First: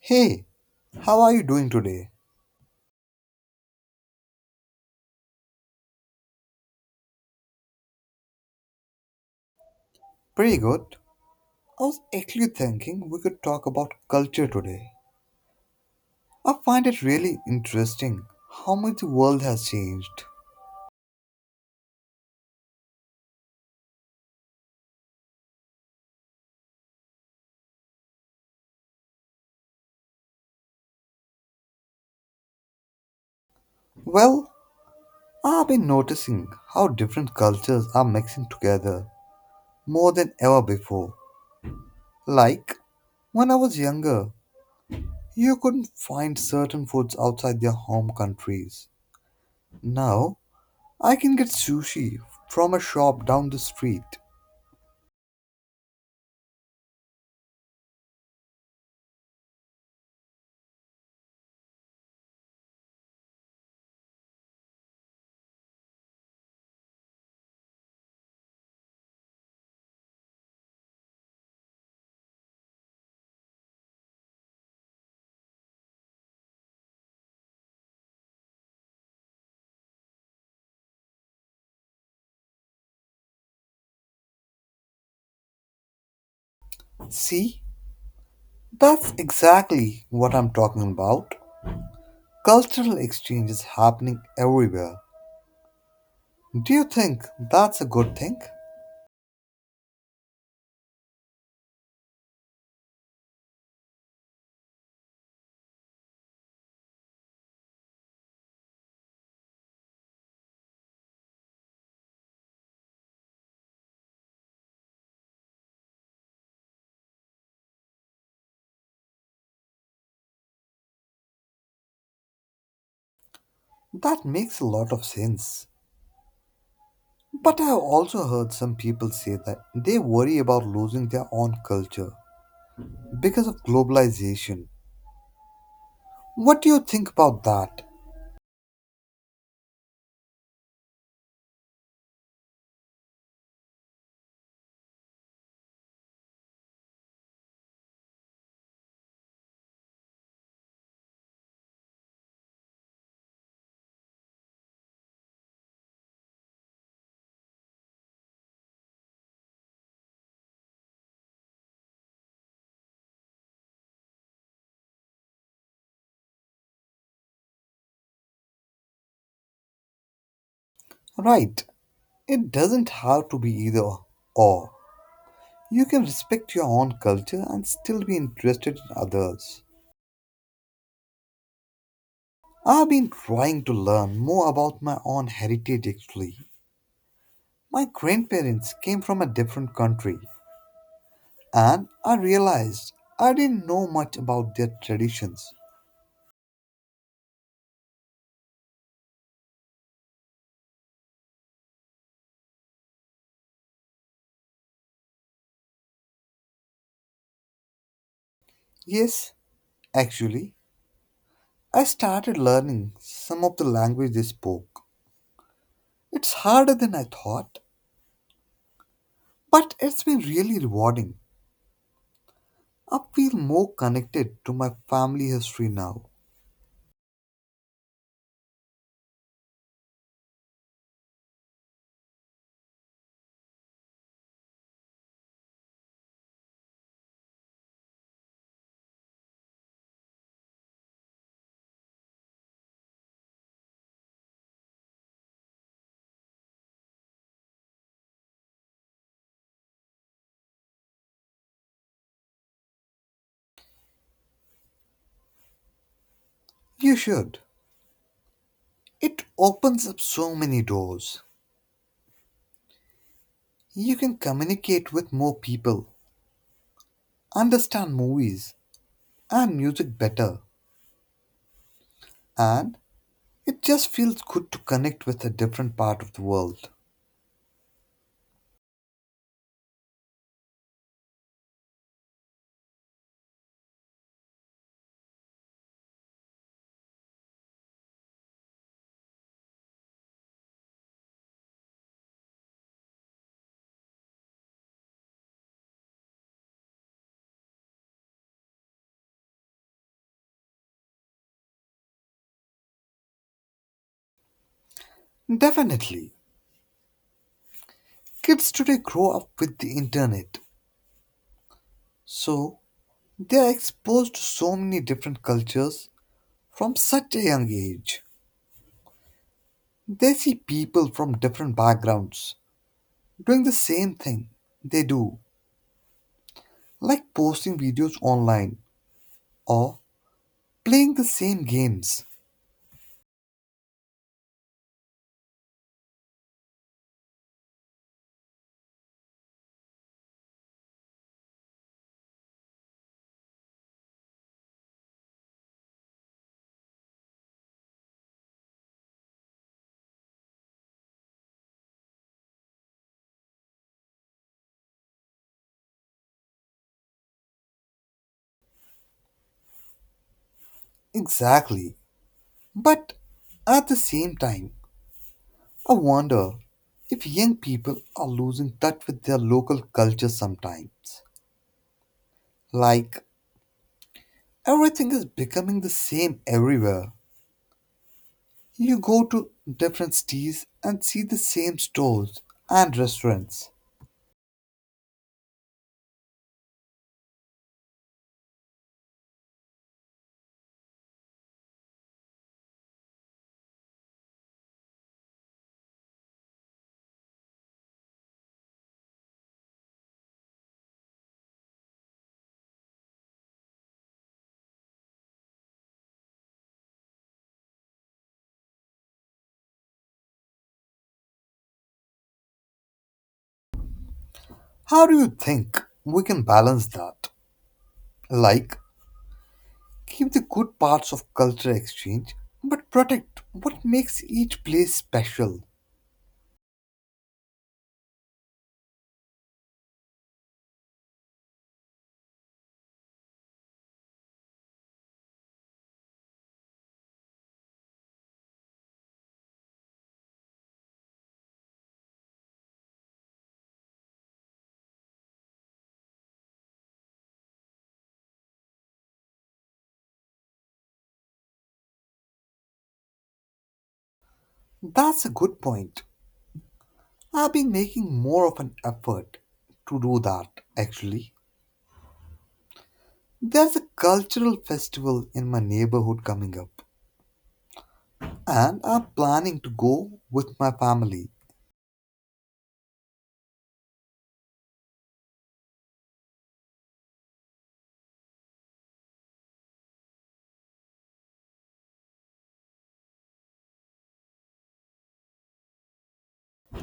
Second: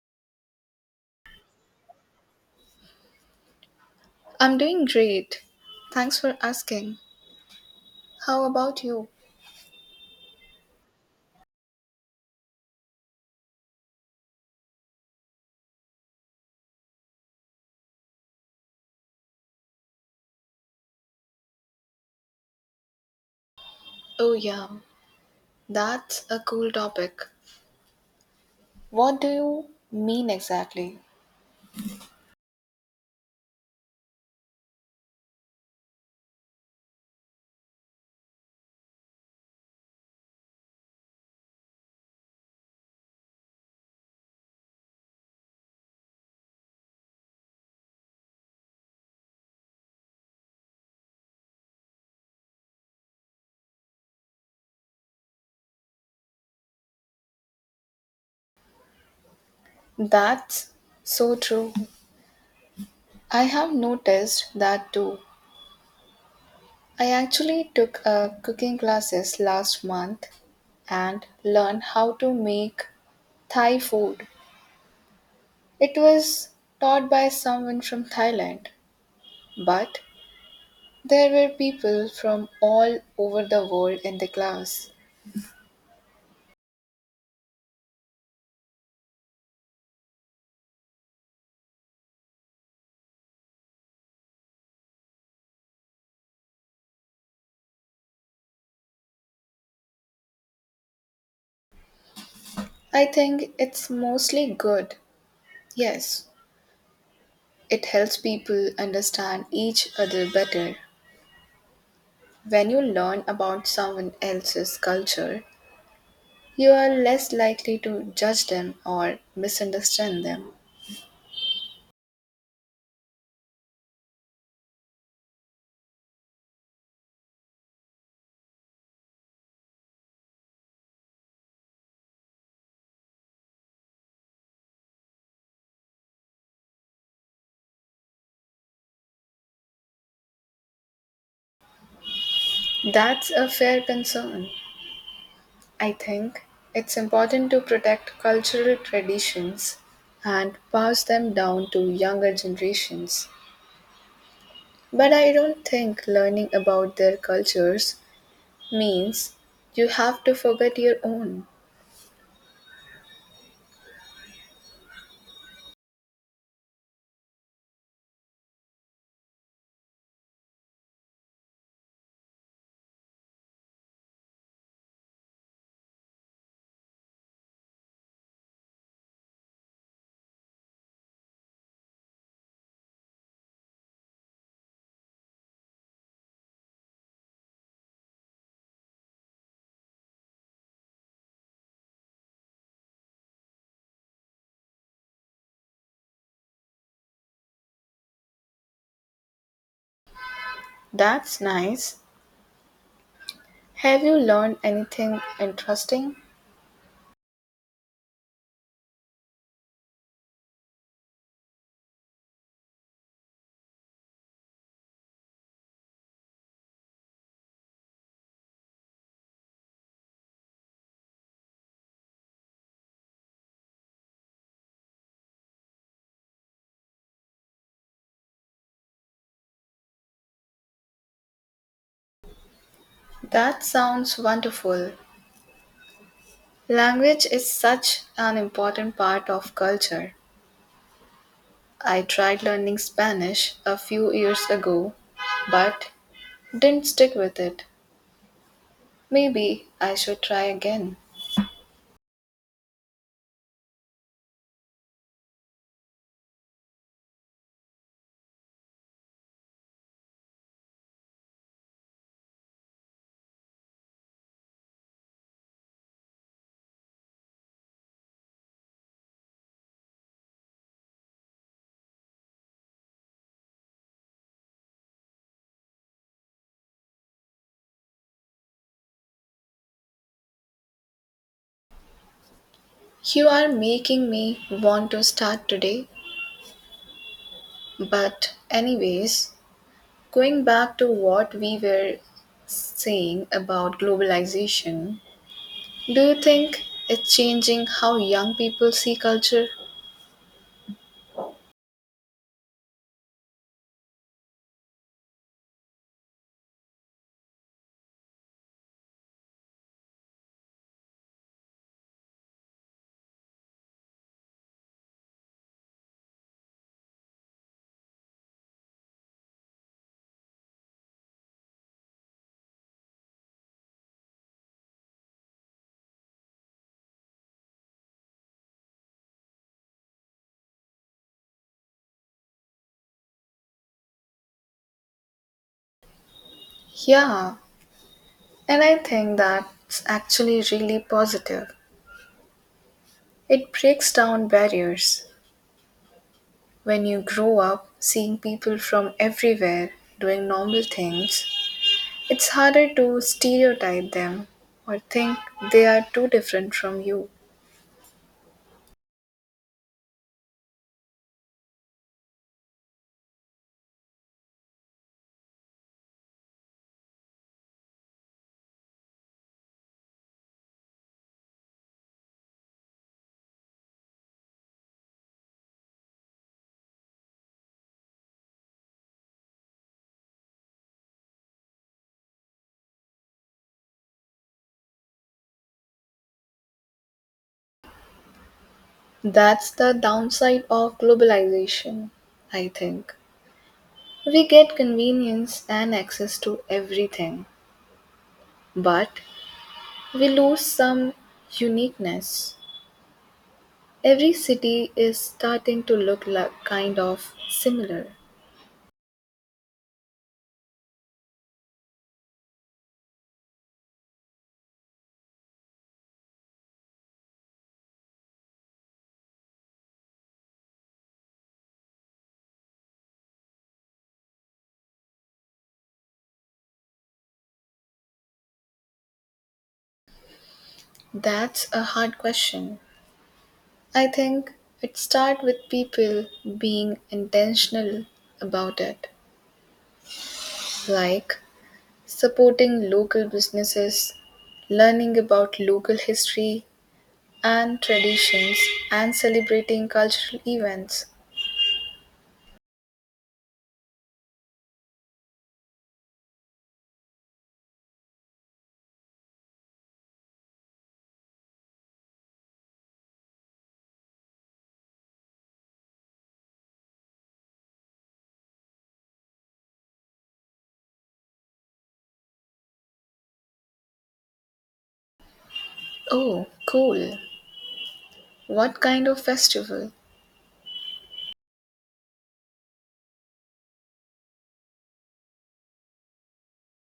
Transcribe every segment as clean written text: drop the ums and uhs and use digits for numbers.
Hey, how are you doing today? I'm doing great. Thanks for asking. How about you? Pretty good. I was actually thinking we could talk about culture today. I find it really interesting how much the world has changed. Oh, yeah, that's a cool topic. What do you mean exactly? Well, I've been noticing how different cultures are mixing together more than ever before. Like, when I was younger, you couldn't find certain foods outside their home countries. Now, I can get sushi from a shop down the street. That's so true. I have noticed that too. I actually took a cooking classes last month and learned how to make Thai food. It was taught by someone from Thailand, but there were people from all over the world in the class. See? That's exactly what I'm talking about. Cultural exchange is happening everywhere. Do you think that's a good thing? I think it's mostly good. Yes, it helps people understand each other better. When you learn about someone else's culture, you are less likely to judge them or misunderstand them. That makes a lot of sense. But I've also heard some people say that they worry about losing their own culture because of globalization. What do you think about that? That's a fair concern. I think it's important to protect cultural traditions and pass them down to younger generations. But I don't think learning about their cultures means you have to forget your own. Right, it doesn't have to be either or. You can respect your own culture and still be interested in others. I've been trying to learn more about my own heritage actually. My grandparents came from a different country, and I realized I didn't know much about their traditions. That's nice. Have you learned anything interesting? Yes, actually, I started learning some of the language they spoke. It's harder than I thought, but it's been really rewarding. I feel more connected to my family history now. That sounds wonderful. Language is such an important part of culture. I tried learning Spanish a few years ago, but didn't stick with it. Maybe I should try again. You should. It opens up so many doors. You can communicate with more people, understand movies and music better, and it just feels good to connect with a different part of the world. You are making me want to start today. But, anyways, going back to what we were saying about globalization, do you think it's changing how young people see culture? Definitely, kids today grow up with the internet, so they are exposed to so many different cultures from such a young age. They see people from different backgrounds doing the same thing they do, like posting videos online or playing the same games. Yeah, and I think that's actually really positive. It breaks down barriers. When you grow up seeing people from everywhere doing normal things, it's harder to stereotype them or think they are too different from you. Exactly. But at the same time, I wonder if young people are losing touch with their local culture sometimes. Like, everything is becoming the same everywhere. You go to different cities and see the same stores and restaurants. That's the downside of globalization, I think. We get convenience and access to everything, but we lose some uniqueness. Every city is starting to look like kind of similar. How do you think we can balance that? Like, keep the good parts of culture exchange, but protect what makes each place special. That's a hard question. I think it starts with people being intentional about it, like supporting local businesses, learning about local history and traditions, and celebrating cultural events. That's a good point. I've been making more of an effort to do that, actually. There's a cultural festival in my neighborhood coming up, and I'm planning to go with my family. Oh, cool. What kind of festival?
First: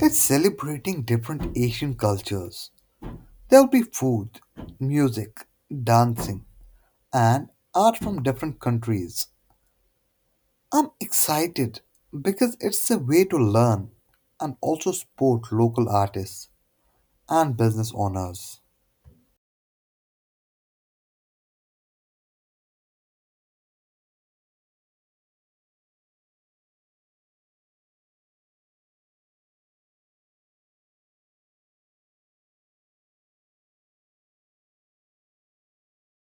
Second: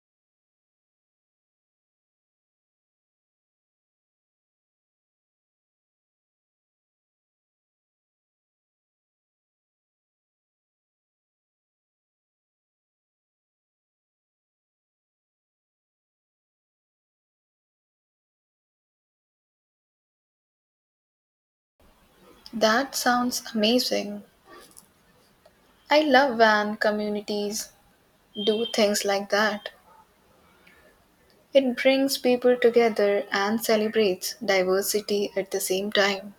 It's celebrating different Asian cultures. There'll be food, music, dancing, and art from different countries. I'm excited because it's a way to learn and also support local artists and business owners. That sounds amazing. I love when communities do things like that. It brings people together and celebrates diversity at the same time.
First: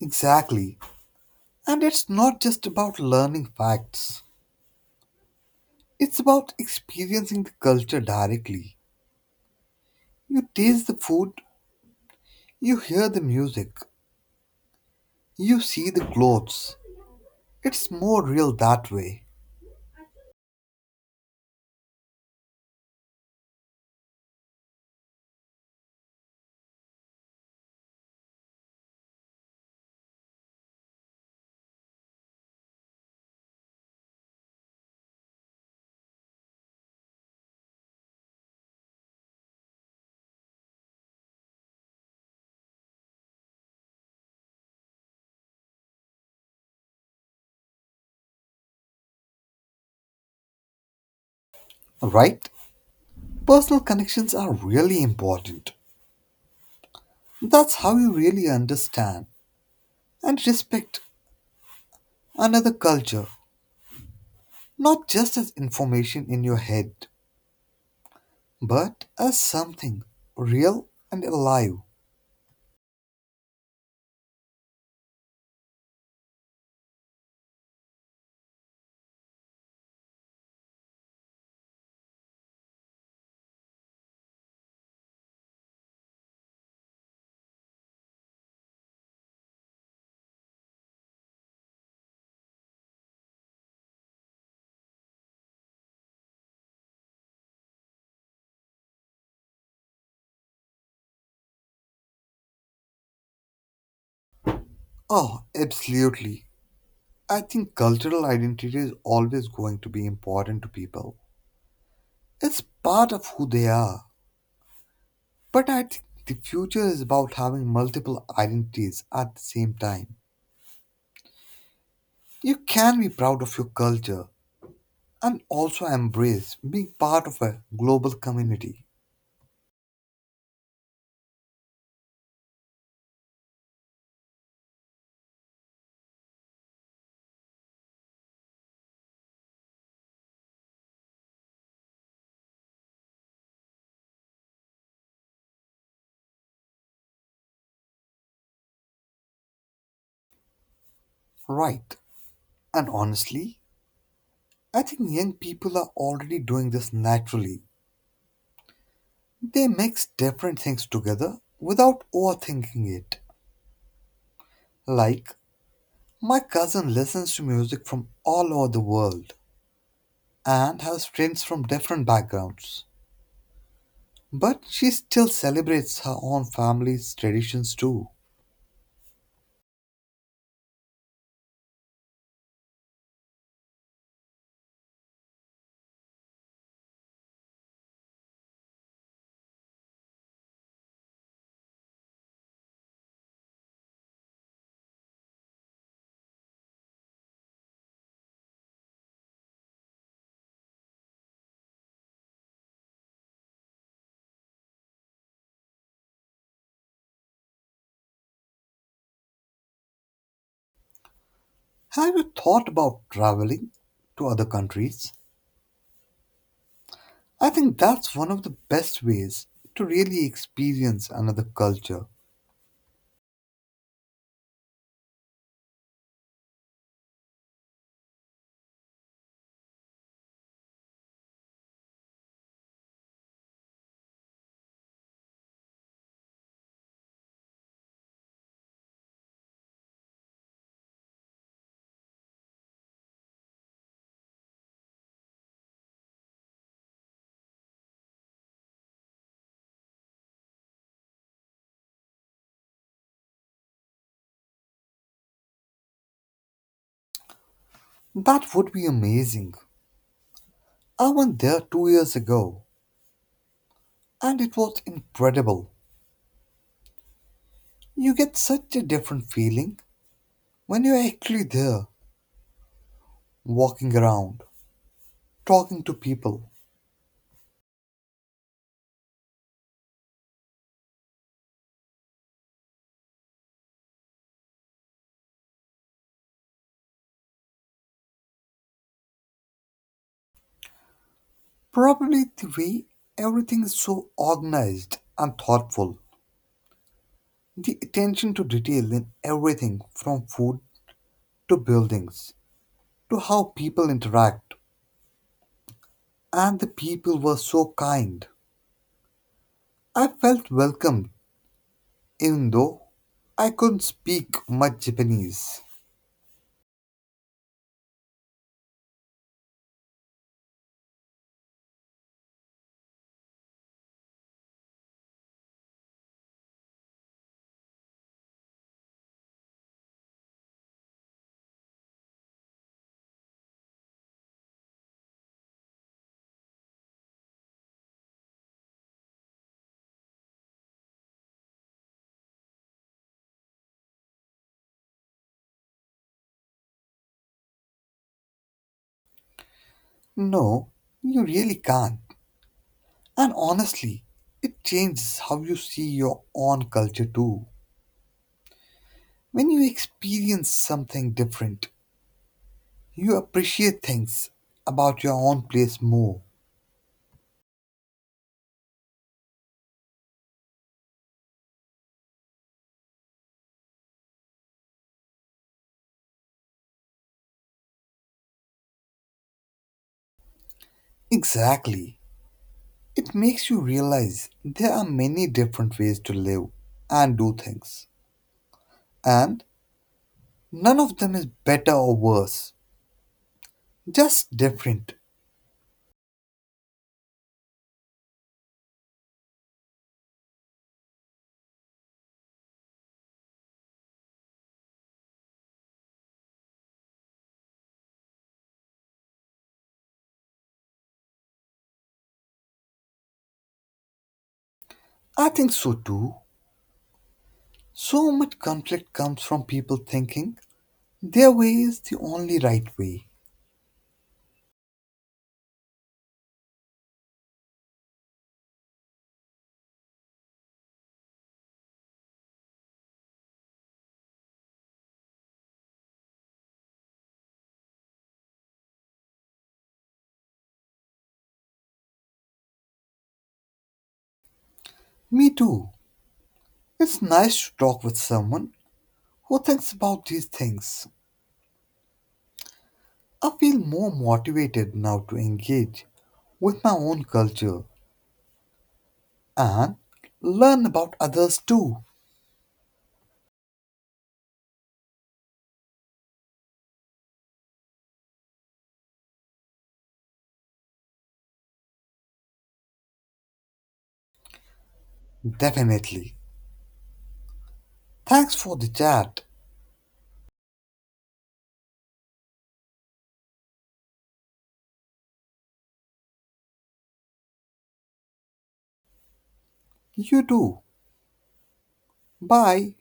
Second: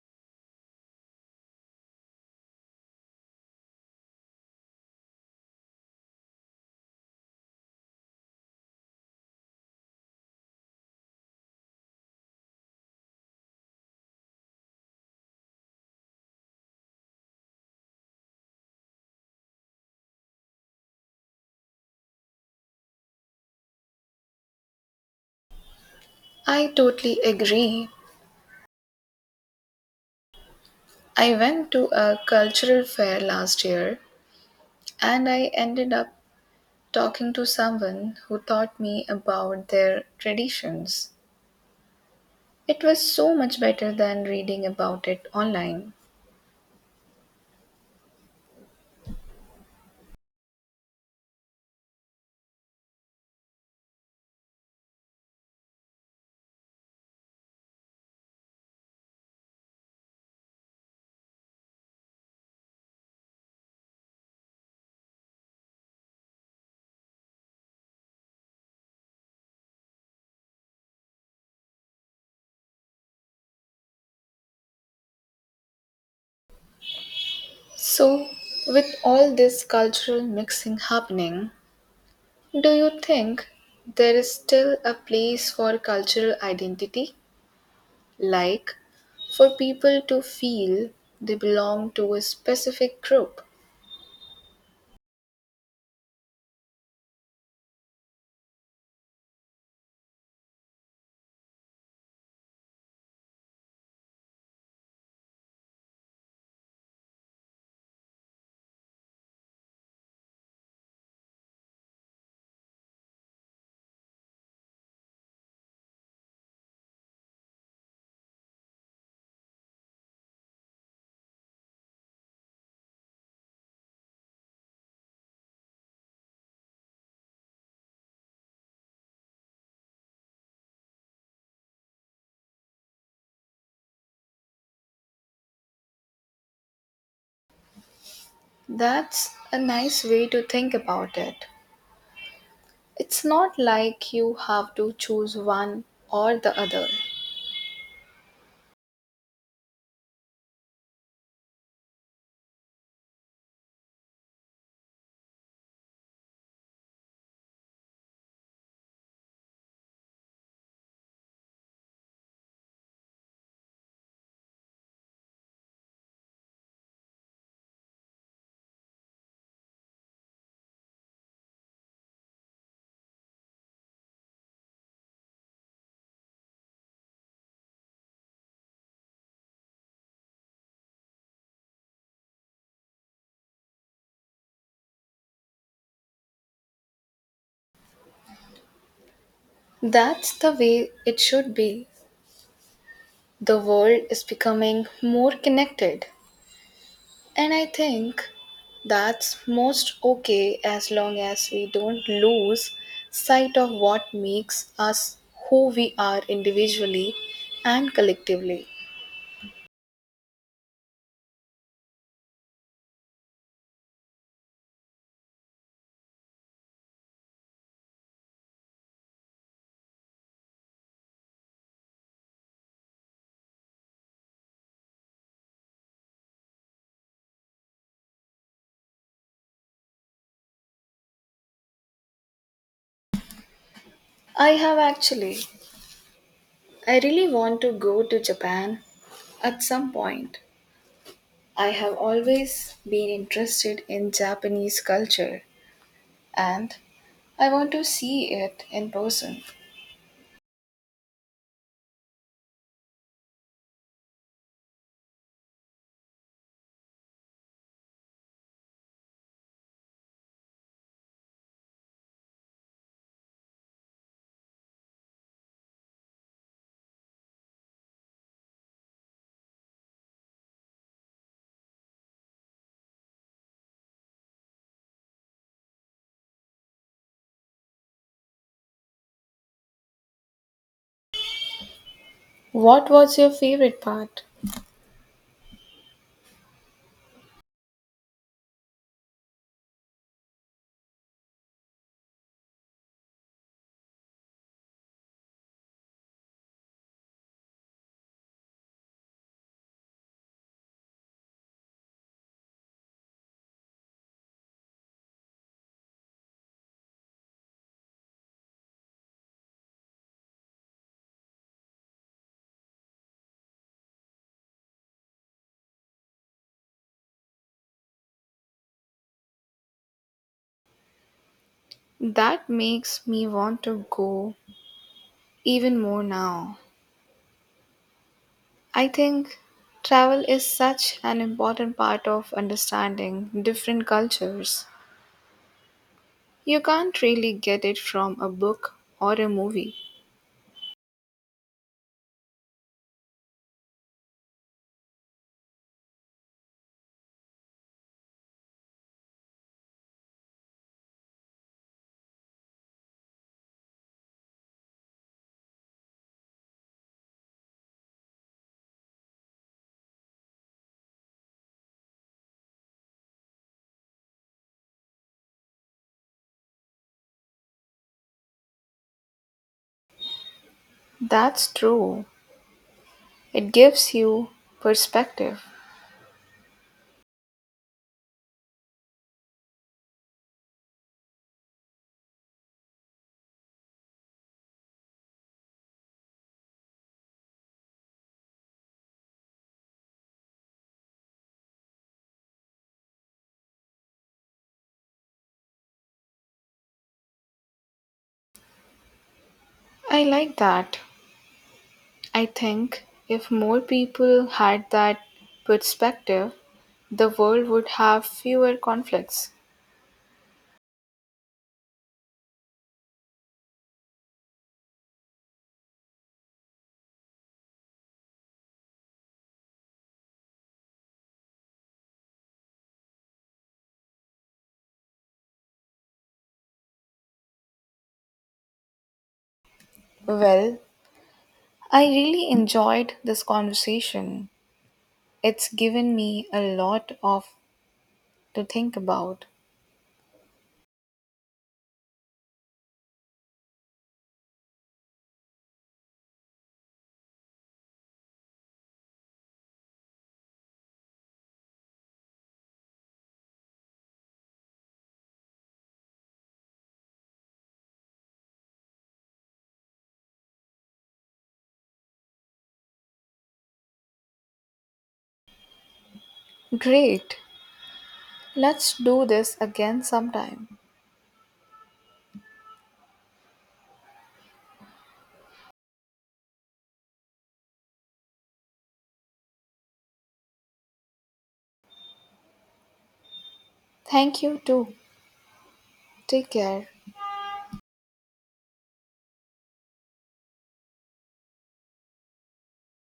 Exactly. And it's not just about learning facts. It's about experiencing the culture directly. You taste the food, you hear the music, you see the clothes. It's more real that way, I totally agree. I went to a cultural fair last year and I ended up talking to someone who taught me about their traditions. It was so much better than reading about it online. right? Personal connections are really important. That's how you really understand and respect another culture, not just as information in your head, but as something real and alive. So, with all this cultural mixing happening, do you think there is still a place for cultural identity? Like, for people to feel they belong to a specific group? Oh, absolutely. I think cultural identity is always going to be important to people. It's part of who they are. But I think the future is about having multiple identities at the same time. You can be proud of your culture and also embrace being part of a global community. That's a nice way to think about it. It's not like you have to choose one or the other. Right. And honestly, I think young people are already doing this naturally. They mix different things together without overthinking it. Like, my cousin listens to music from all over the world and has friends from different backgrounds. But she still celebrates her own family's traditions too. That's the way it should be. The world is becoming more connected, and I think that's most okay as long as we don't lose sight of what makes us who we are individually and collectively. Have you thought about traveling to other countries? I think that's one of the best ways to really experience another culture. I have actually, I really want to go to Japan at some point. I have always been interested in Japanese culture and I want to see it in person. That would be amazing. I went there 2 years ago and it was incredible. You get such a different feeling when you're actually there, walking around, talking to people. What was your favorite part? Probably the way everything is so organized and thoughtful. The attention to detail in everything from food to buildings to how people interact, and the people were so kind. I felt welcome, even though I couldn't speak much Japanese. That makes me want to go even more now. I think travel is such an important part of understanding different cultures. You can't really get it from a book or a movie. No, you really can't. And honestly, it changes how you see your own culture too. When you experience something different, you appreciate things about your own place more. That's true. It gives you perspective. Exactly. It makes you realize there are many different ways to live and do things, and none of them is better or worse, just different. I like that. I think if more people had that perspective, the world would have fewer conflicts. I think so too. So much conflict comes from people thinking their way is the only right way. Well, I really enjoyed this conversation. It's given me a lot of to think about. Me too. It's nice to talk with someone who thinks about these things. I feel more motivated now to engage with my own culture and learn about others too. Great. Let's do this again sometime. Definitely. Thanks for the chat. Thank you too. Take care. You too. Bye.